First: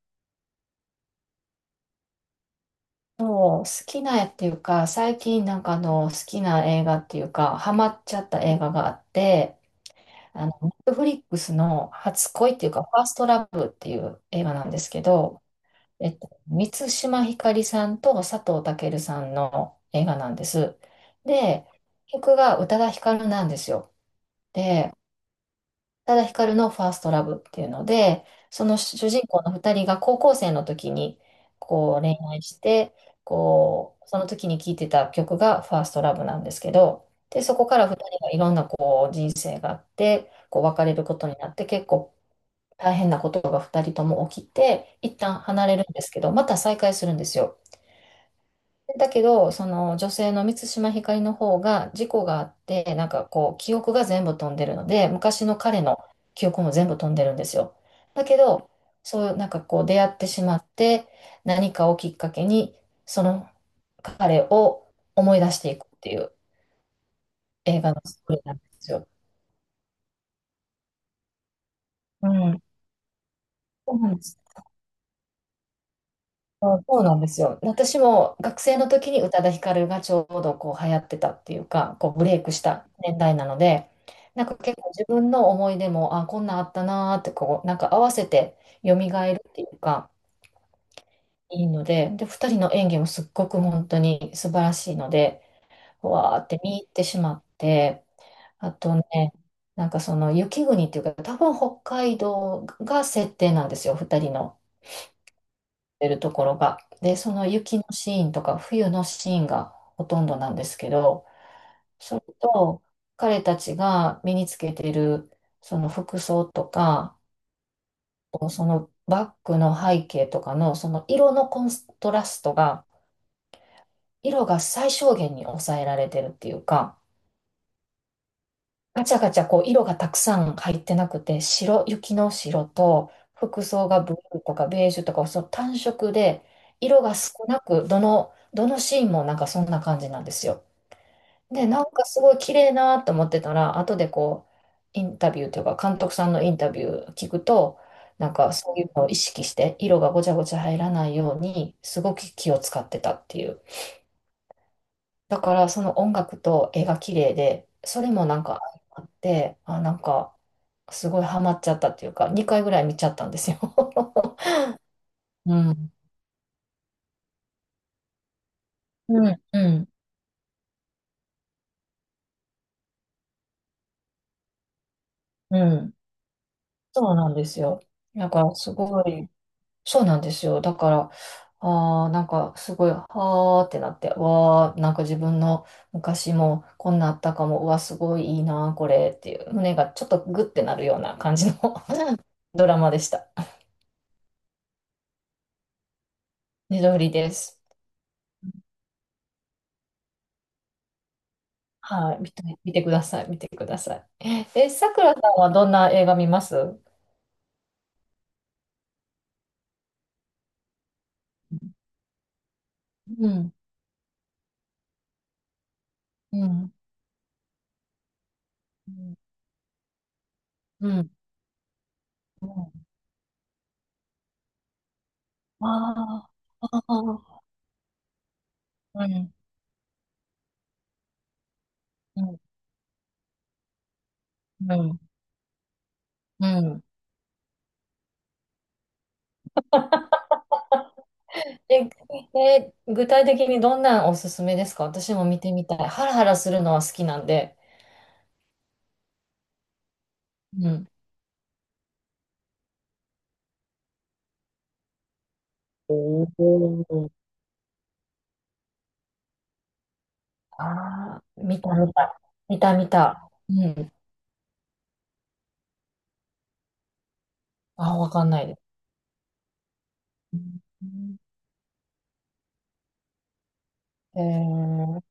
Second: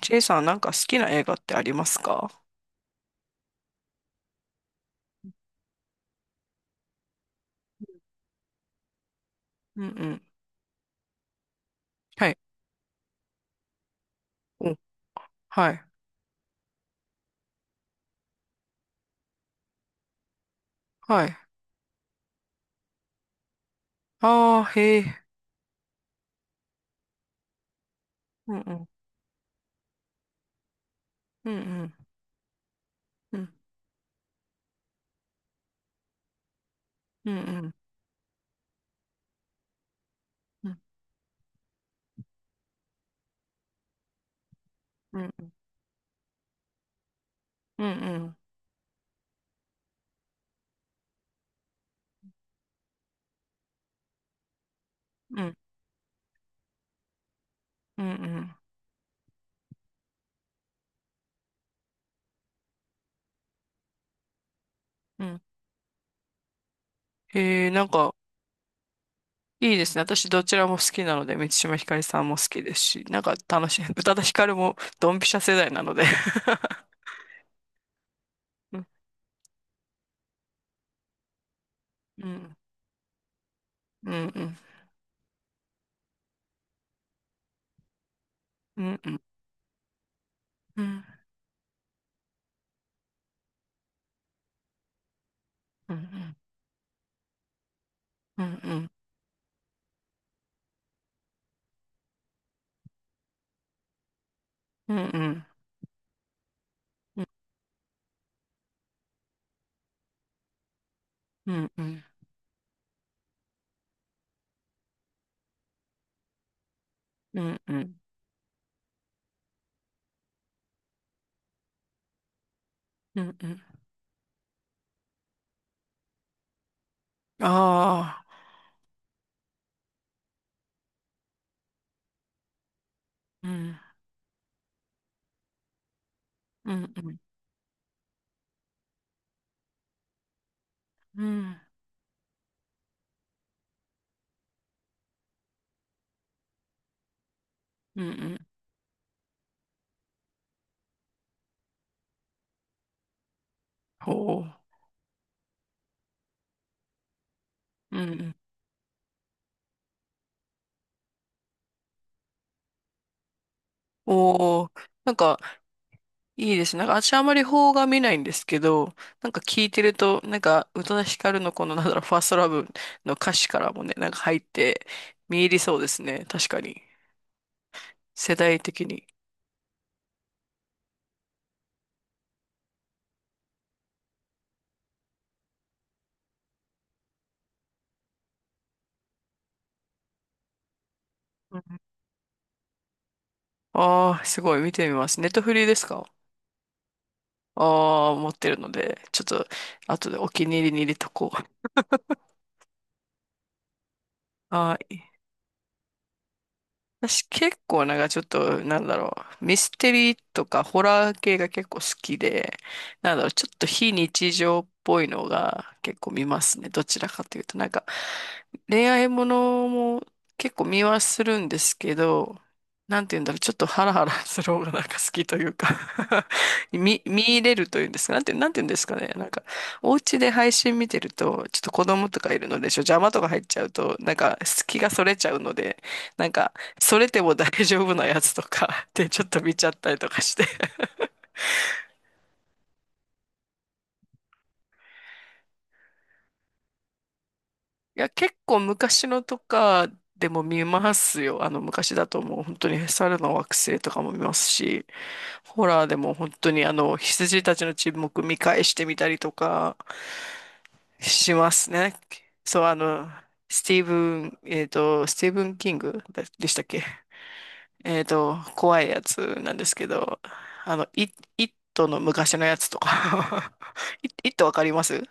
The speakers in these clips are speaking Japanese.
ジェイさんなんか好きな映画ってありますか？そう、好きな絵っていうか、最近好きな映画っていうか、ハマっちゃった映画があって、うんうん。あの、Netflix のは初い。恋っていうか、ファーストラブっていう映画なんお。ですけど、はい満島ひかりさんと佐藤健さんの映画なんです。はい。で、曲が宇多田ヒカルなんですよ。あで、へえ。ただヒカルのファーストラブっていうので、うんそうのん主人公の二人が高校生の時にうんこう恋愛して、うんこう、その時に聴いてた曲がファーストラブなんですけど、うんうで、そこんから二人がいろんなこう人生があって、こううん別れることになって、結構大変なことが二人とも起きて、一うん旦うん離れるんですけど、また再会するんですよ。うんだけど、その女性の満島ひかりの方が事故があって、こう、記憶が全部飛んでるので、う昔んの彼の記憶も全部飛んでるんですよ。うだけんど、そう、こう、出会ってしまって、何かをきっかけに、その彼をう思ん。い出していくっていうへえ。映画のストーリーなんですよ。いいですね。私どちらも好きなので、三島ひかりさんうも好きん。ですし、楽しい。そう宇な多ん田でヒす。カルもドンピシャ世代なので。うん、そうなんですよ。私も学う生んの時に宇多田ヒカルがちょうどこう流行ってたっていうか、こうブうレイクんした年代なので、うんうなんんか結構自分の思い出も、あ、こんなんあったなーってこう、なんか合わせてう蘇んるうんっていうか、うんいいので、で、2人の演技もすっごく本当に素晴らしいので、うんわーって見入ってしまって、うんうあんとね、なんかその雪国っていうか、多分北海道が設定なんですよ、2人の。うんうんうんてるところが。で、うその雪のシーンとか冬のシーンがほとんどなんですけど、んそれと彼たちが身につけているその服装とか、そのバッグの背景とかのその色のコントラストが、うんうん。色が最小限に抑えられてるっていうか、ああ、ガチャガチャこう色がたくさん入ってなくて、白、雪の白と、う服ん、装がブルーとかベージュとか、その単色で、うん、う色がん、少なく、どのシーンもなんかそんな感じなんですよ。うん、で、なんかすごい綺麗なと思ってたら、後でこう、インタビューというか、監督さんのインタビュー聞くと、うん、うなんん。かそういうのを意識して、色がごちゃごちゃ入らないように、すごく気を使ってたっていう。ほう、だからその音楽と絵が綺麗で、うん、そうれもん。なんかあって、あ、なんかすごいハマっちゃったっていうか、2回ぐらい見ちゃったんですよ。おー、なんか、うん。いいですね。私あまり邦画見ないんですけど、うん、聞ういてん、ると、宇多田ヒカルのこの、ファーストラブの歌詞からもね、入って、見入りうそうでん。すね。確かに。そうなんですよ。だ世から代す的ごに。い、そうなんですよ。だから、あーなんかすごい、はーってなって、わー、なんか自分の昔もこんなあったかも、うわ、すごいいいな、これっていう、胸がちょっとグッてなるような感じの ドラマでした。ああー、すごい、見てみます。ネットフリーですか？ねどりです。ああー、持ってるので、ちょっと、後でお気に入りに入れとこう。はい、見て、見てください、見てください。え、はさくい。らさんはどんな映画見ますう私結構ちょっと、ミステリーとかホラー系が結構好きで、ちょん、っと非日常っぽいのが結構見まうすね。ん、どちらかというと、恋う愛ん、ものも結構見うはん。するんですけど、なんて言うんだろう、ちょっとハラハラする方が 好きというか、 あ 見あ、あ、入れるというんですか、なんて言うんですかあうね。ん、お家で配信見てると、ちょっと子供とかいるうので、邪魔とか入っちゃうと、隙がん、それちゃうので、なんうか、ん。うん。それでも大丈夫なやつとか でちょっと見ちゃったりとかして。え、え、具体的にどんなんおすすめですか？私も見てみたい。ハラハラするのは好きなんで。いや、結構昔のとかでも見うん。ますよ。あの、昔だともう本当に猿の惑星とかも見ますし、ホラーでもお本当にあの、お。羊たちの沈黙見返してみたりとかああ、しま見すた見ね。た。見そう、あた見の、た。うん。スティーブン・キングでしたっけ？あ、えっわかんと、ないです。怖いやつなんですけど、うん。あの、イットの昔のやつとか、 えイットわかりまー、す？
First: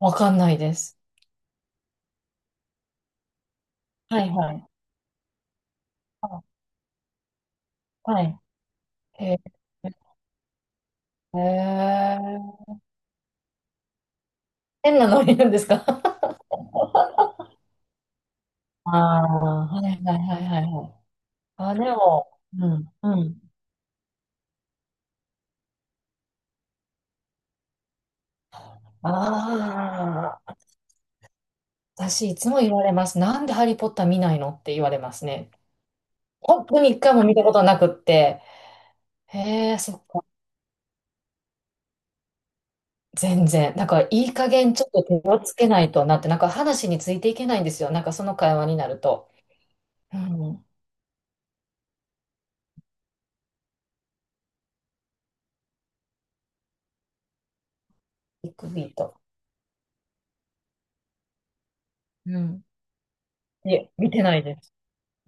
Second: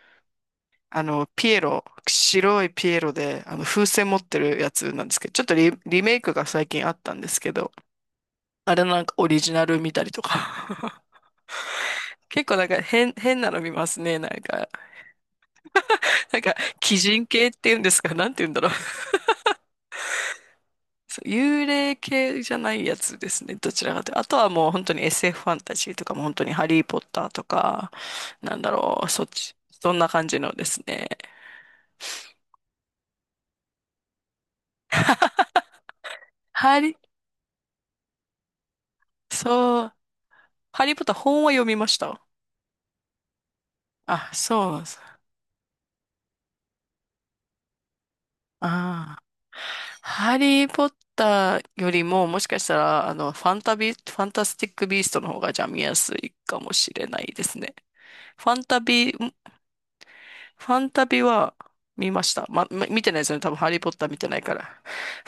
わかんないです。あの、ピエロ、白いピエロで、あの、風船持はっいてはるい。やつなんですけど、ちょっとリメイクが最近あったんですけど、はい。あれなんかへオリえ。ジナル見たりとか。へ 結構ー。なんか変なの見ますね、なんか。変なノリなんですか？ なんか、鬼人系っていうんですか、なんて言うんだろう。ああ、はいはいはいはいはい。そう、幽あ、で霊も、系じゃうないん、やうつですん。ね、どちらかというと。あとはもう本当に SFファンタジーとかも本当にハリーポッターとか、そっち、そんな感じあのあ、ですね。私いつも言われます。なんでハリーポッター見ないのって言われますね。本当ハにリ、一回も見たことなくって。へえ、そう、そっか。ハリーポッター本は読みました。全然。なんかいあ、い加そう減なんちでょっす。と手をつけないとなって、なんか話についていけないんですよ。なんかその会話になるああ。と。うハん。リー・ポッターよりも、もしかしたら、あの、ファンタスティック・ビーストの方が、じゃあ見やすいかもしれないですね。フビァッングタビービト。ファンタビは見ましうた。ん。ま見てないですよね。多分ハいリーポえ、ッター見見ててなないいかでら。す。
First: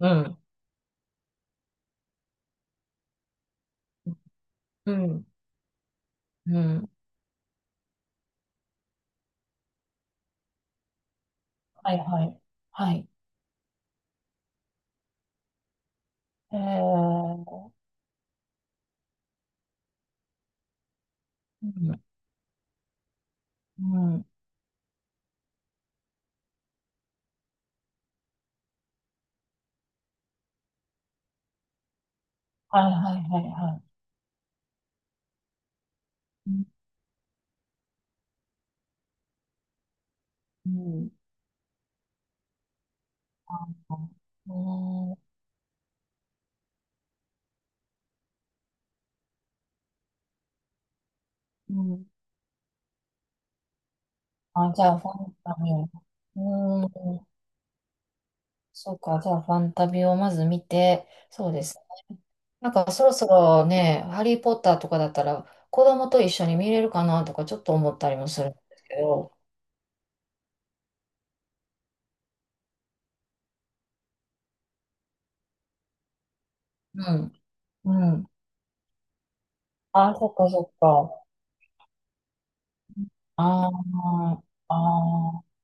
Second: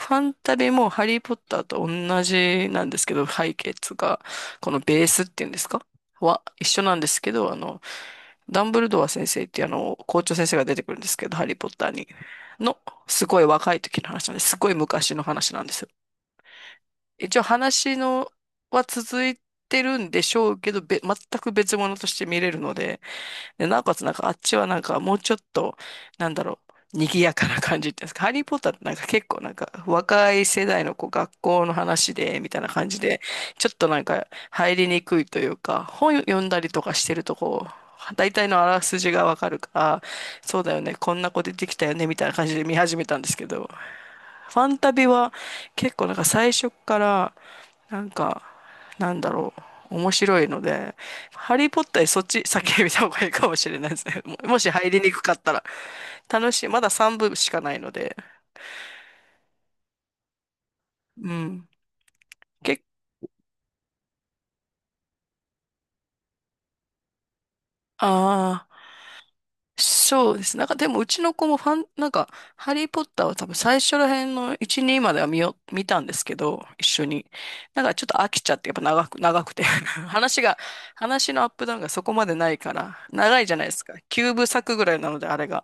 うァンん。タビもハリーポッターと同じなんですけど、背景つが、このうベースっん。ていうんですかはう一緒ん。なんですけど、あの、ダンブルドア先生っていうあの、校長先生が出てくるんですけど、ハリーポッターはいに。はい。の、はい。すごい若い時の話なんです。すごい昔の話なんですよ。え一応ー、話のは続いてるんでしょうけど、全くう別物ん。として見れるので、で、なおうかつなんん。かあっちはなんかもうちょっと、なんだろ賑やかな感じっていうんですか。ハリーポッターってなんか結構なんか若い世代のこう学校の話で、みたいなはい感じはで、いはいちょっはとなんか入りにくいというか、本読んい。うだん。りとかしてるとこう、大体のあらすじがわかるから、そううだよね、ん、こんな子出てきたよね、みたいな感じで見始めたんですけあど、ー、ファンタビうん。は結構なんか最初からなんか、なんだろ面白いので、ハリー・うポッターよん。そっち先に見た方がいいかもしれないですね。もしあ、じゃ入あ、りフにくァかンったタら。ビを。楽しい。まうだ3ん。部しかないので。そうか。じゃあ、ファンタビをまず見て、うそうでん。す。なんけ、か、そろそろね、ハリー・ポッターとかだったら、子供と一緒に見れるかなとか、ちょっと思ったりもするんでああ、すけど。そうですね。なんかでもうちの子もファン、なんか、ハリー・ポッターは多分最初ら辺の1、2までは見たんですけど、一う緒に。ん。なんかちょうっとん。飽きちゃって、やっぱ長くて。あ、そっかそっか。話のアップダウンがそこまでないから、長いじゃないあですか。9あ、部あ作ぐらいなので、ああ、れが。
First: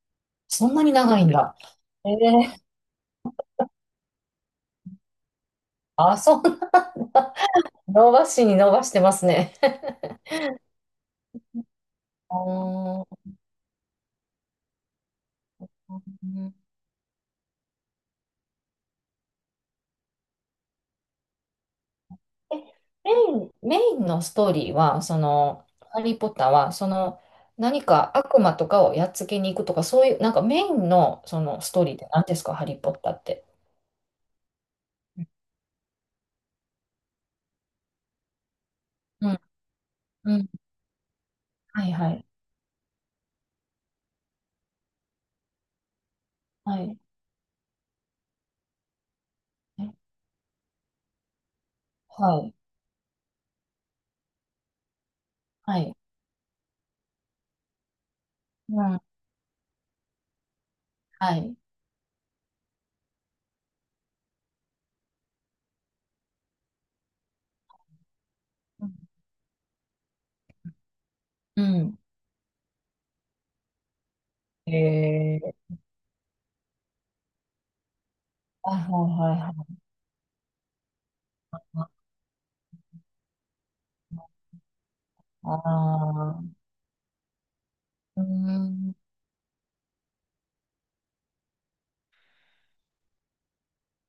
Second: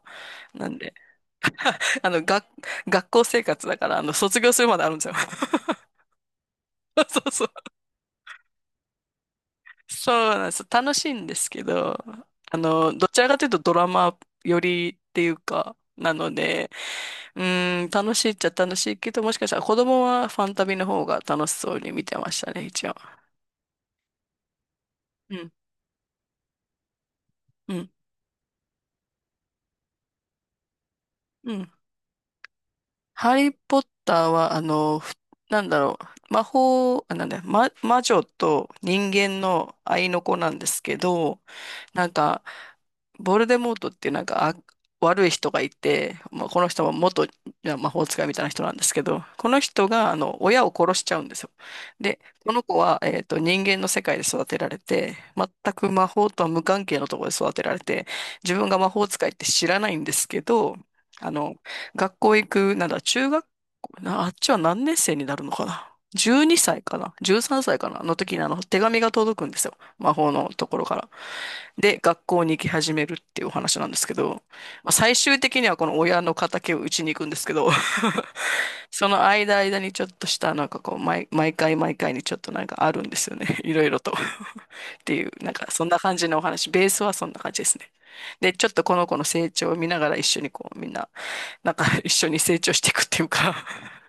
なそんんなにで、長いんだ。あえの、が、え、学校生活だから、あの、卒業するまであるんですよ。あ、そう。そうそう。伸ばしに伸ばしてますね。そ うなんです。楽しいんですけど、おあの、どちー。らかというとドラマ寄りっていうか、なので、うーん、楽しいっちゃ楽しいけど、もしかしたら子供はファンタビの方が楽しそうに見てましたえ、ね、一応。メインのストーリーは、そうん、の、ハリー・ポッターは、その、う何ん、か悪魔とかをやっつけに行くとか、そういう、なんかメインの、そうの、ん。ストーリーって何ですか、ハリー・ポッターっハて。リー・ポッターは、あの、ふなんだろう、魔法、あ、なんだま、魔女と人う間ん、の愛の子うん、なんですけど、はい、なはんい、か、ボルデモートっていうなんか、あ、悪い人がいて、まあ、このは人はい、元魔法使いみたいな人なんですけど、この人が、あの、親を殺しちゃうんですよ。で、はこい、の子は、えっと、人間の世界で育てられて、全はくい、魔法とは無関係のところで育てられて、自分がう魔ん、法使いって知らないんですけど、あはの、い、学校行くなら中学校、なあっちは何年生になるのかな？ 12 歳かな？ 13 歳かなの時にあの手うん。紙が届くんですよ。魔法のところから。うで、ん。学校に行き始めるっていうお話なんですけど、まあ、最終え的にー、はこの親の敵を打ちに行くんですけど、はい、そのはい、間は間にちょっとしたなんかこう毎い、回は毎い。回にちょっとなんかあるんですよね。いろいろと。っていう、なあんかそんな感じのおあ、話。ベースはそんな感じですね。うーで、ちょっとん。この子の成長を見ながら一緒にこうみんななんか一緒に成長していくっていうか。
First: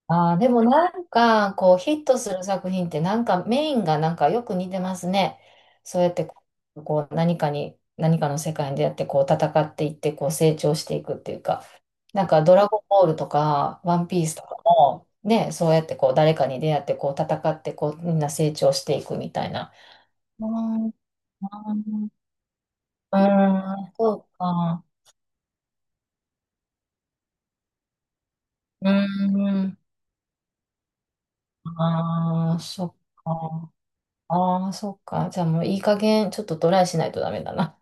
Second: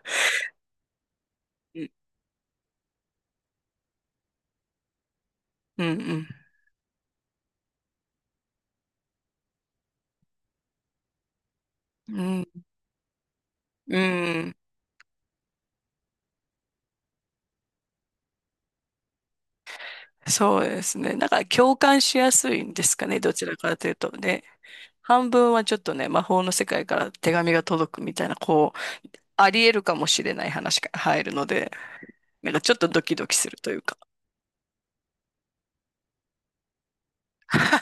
ああ、でもなんか、こうう、ん。ヒットする作品って、なんかメインがなんかよく似てますね。うそうやっんて、こう、何かに、何かの世界に出会って、こう、戦っていって、こう、成長していくっていうか、うなんん。うか、ドん。ラゴンボールとか、うワンピースとん。かも、ね、そうやって、こう、誰かに出会って、こう、戦って、こう、みんな成長していくみたいな。うーそうでん、うすね。なんか共感しやすいんですかーね。どちらかといん、うと。そうね、か。半分はちょっとね、魔法の世界から手紙が届くみたいな、こう、うーあり得ん、るかもしれない話が入るので、なんああ、かちょっそとっドキドキするとか。いうか、ああ、そっか。じゃあもういい加減、ちょっとトライしないとダメだな。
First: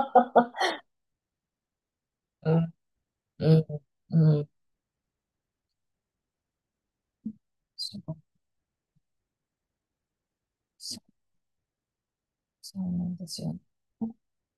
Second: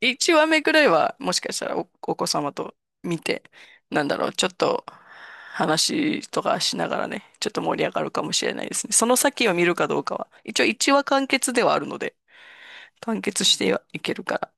1話目くらいはもしかしたらお子う様とん、見て、うん、うちょん。っと話とかしながらね、ちょっと盛り上そがるう、かもしれないですね。その先を見るかどうかは、一応1そう話完結ではあるので、そうなん完です結しよ。てはいけるから。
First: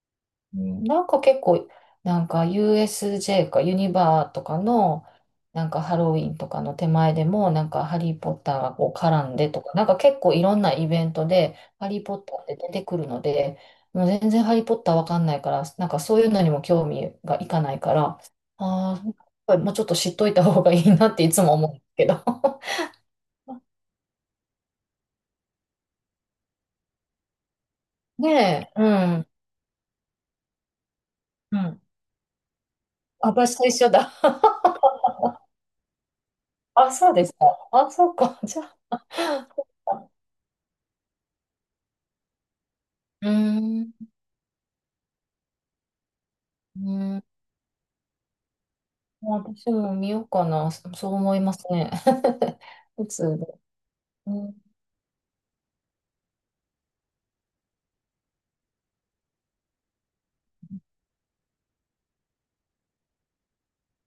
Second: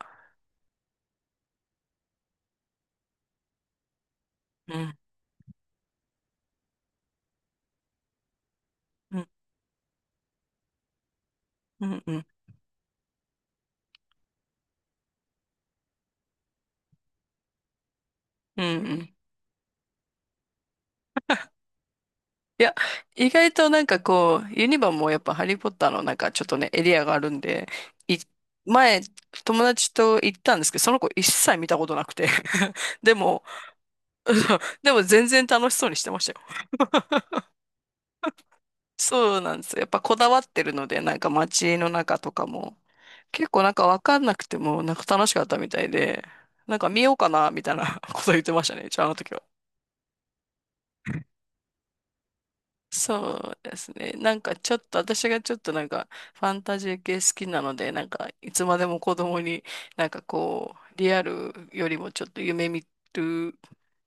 うん、なんか結構、なんか USJ かユニバーとかうん、の、なんかハロウィンとかの手前でも、なんかハリー・ポッターがこうう絡ん、んでとか、なんか結構いろんなイベントで、うハリん、ー・うポッん、ターって出てくるので、もう全然ハリー・ポッターわかんないから、なんかそういうのにも興味がいかないから、うん。うああ、やん。っぱりもうちょっと知っといた方がいいなっていつも思うんですけど。いや、意外となんかこう、ユニバもやっぱハリーポッターのなんかちょっとね、エリアがあるんで、い、ねえ、う前、ん、友達と行ったんですけど、その子一切う見たん。ことなくて、 であ、も、私と一緒だ。でも全然楽しそうにしてましたよ。あ、そうですか。あ、そうか。じゃあ、そうなんですよ。やっぱこだわってるので、なんか街の中とかも、うー結構なんかん、わかんなくても、なんか楽しかったみたいで、なんかう見ようん。かな、みたいな こと言ってましたね、じゃああの時は。私も見ようかな。そ、そう思いますね。普通そで。うですね。なうんかん、ちょっと、私がちょっとなんかファンタジー系好きなので、なんかいつまでも子供になんかこう、リアルよりもちょっとる、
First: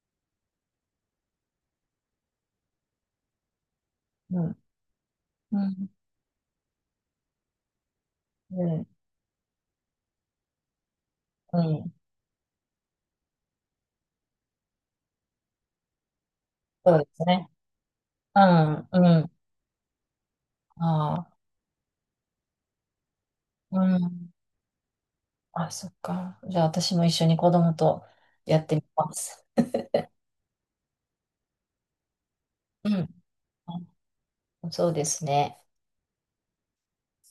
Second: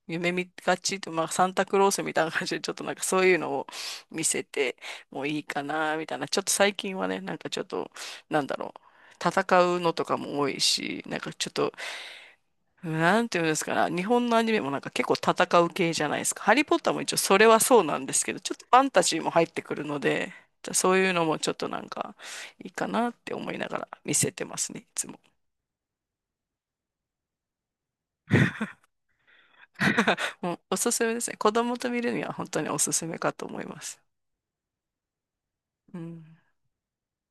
夢見がちと、まあサンタクロースみたいな感じでちょっとなんかそういうのを見うせん、てもういいうかん、な、みたいな。ちょっと最近はね、なんかちょっと、なんだうろう。ん、戦うのとかも多いし、なんかちょっうとん。なんていうんですかね。日本のアニメもなんか結構戦う系じゃないですか。ハリー・ポッターそうもで一応すそれね。はそうなんですけど、うちょっとファん、ンタジうーもん。入ってくるので、じゃあそういうあのあ、もちょっとなんかいいかなって思いながうら見ん。せてますね、いつも。あ、そっか。じゃあ、私も一緒に子供とやってみます。もうおすすめですね。子供と見るには本当におうすすん。めかと思いまあ、す。そうですね。うん。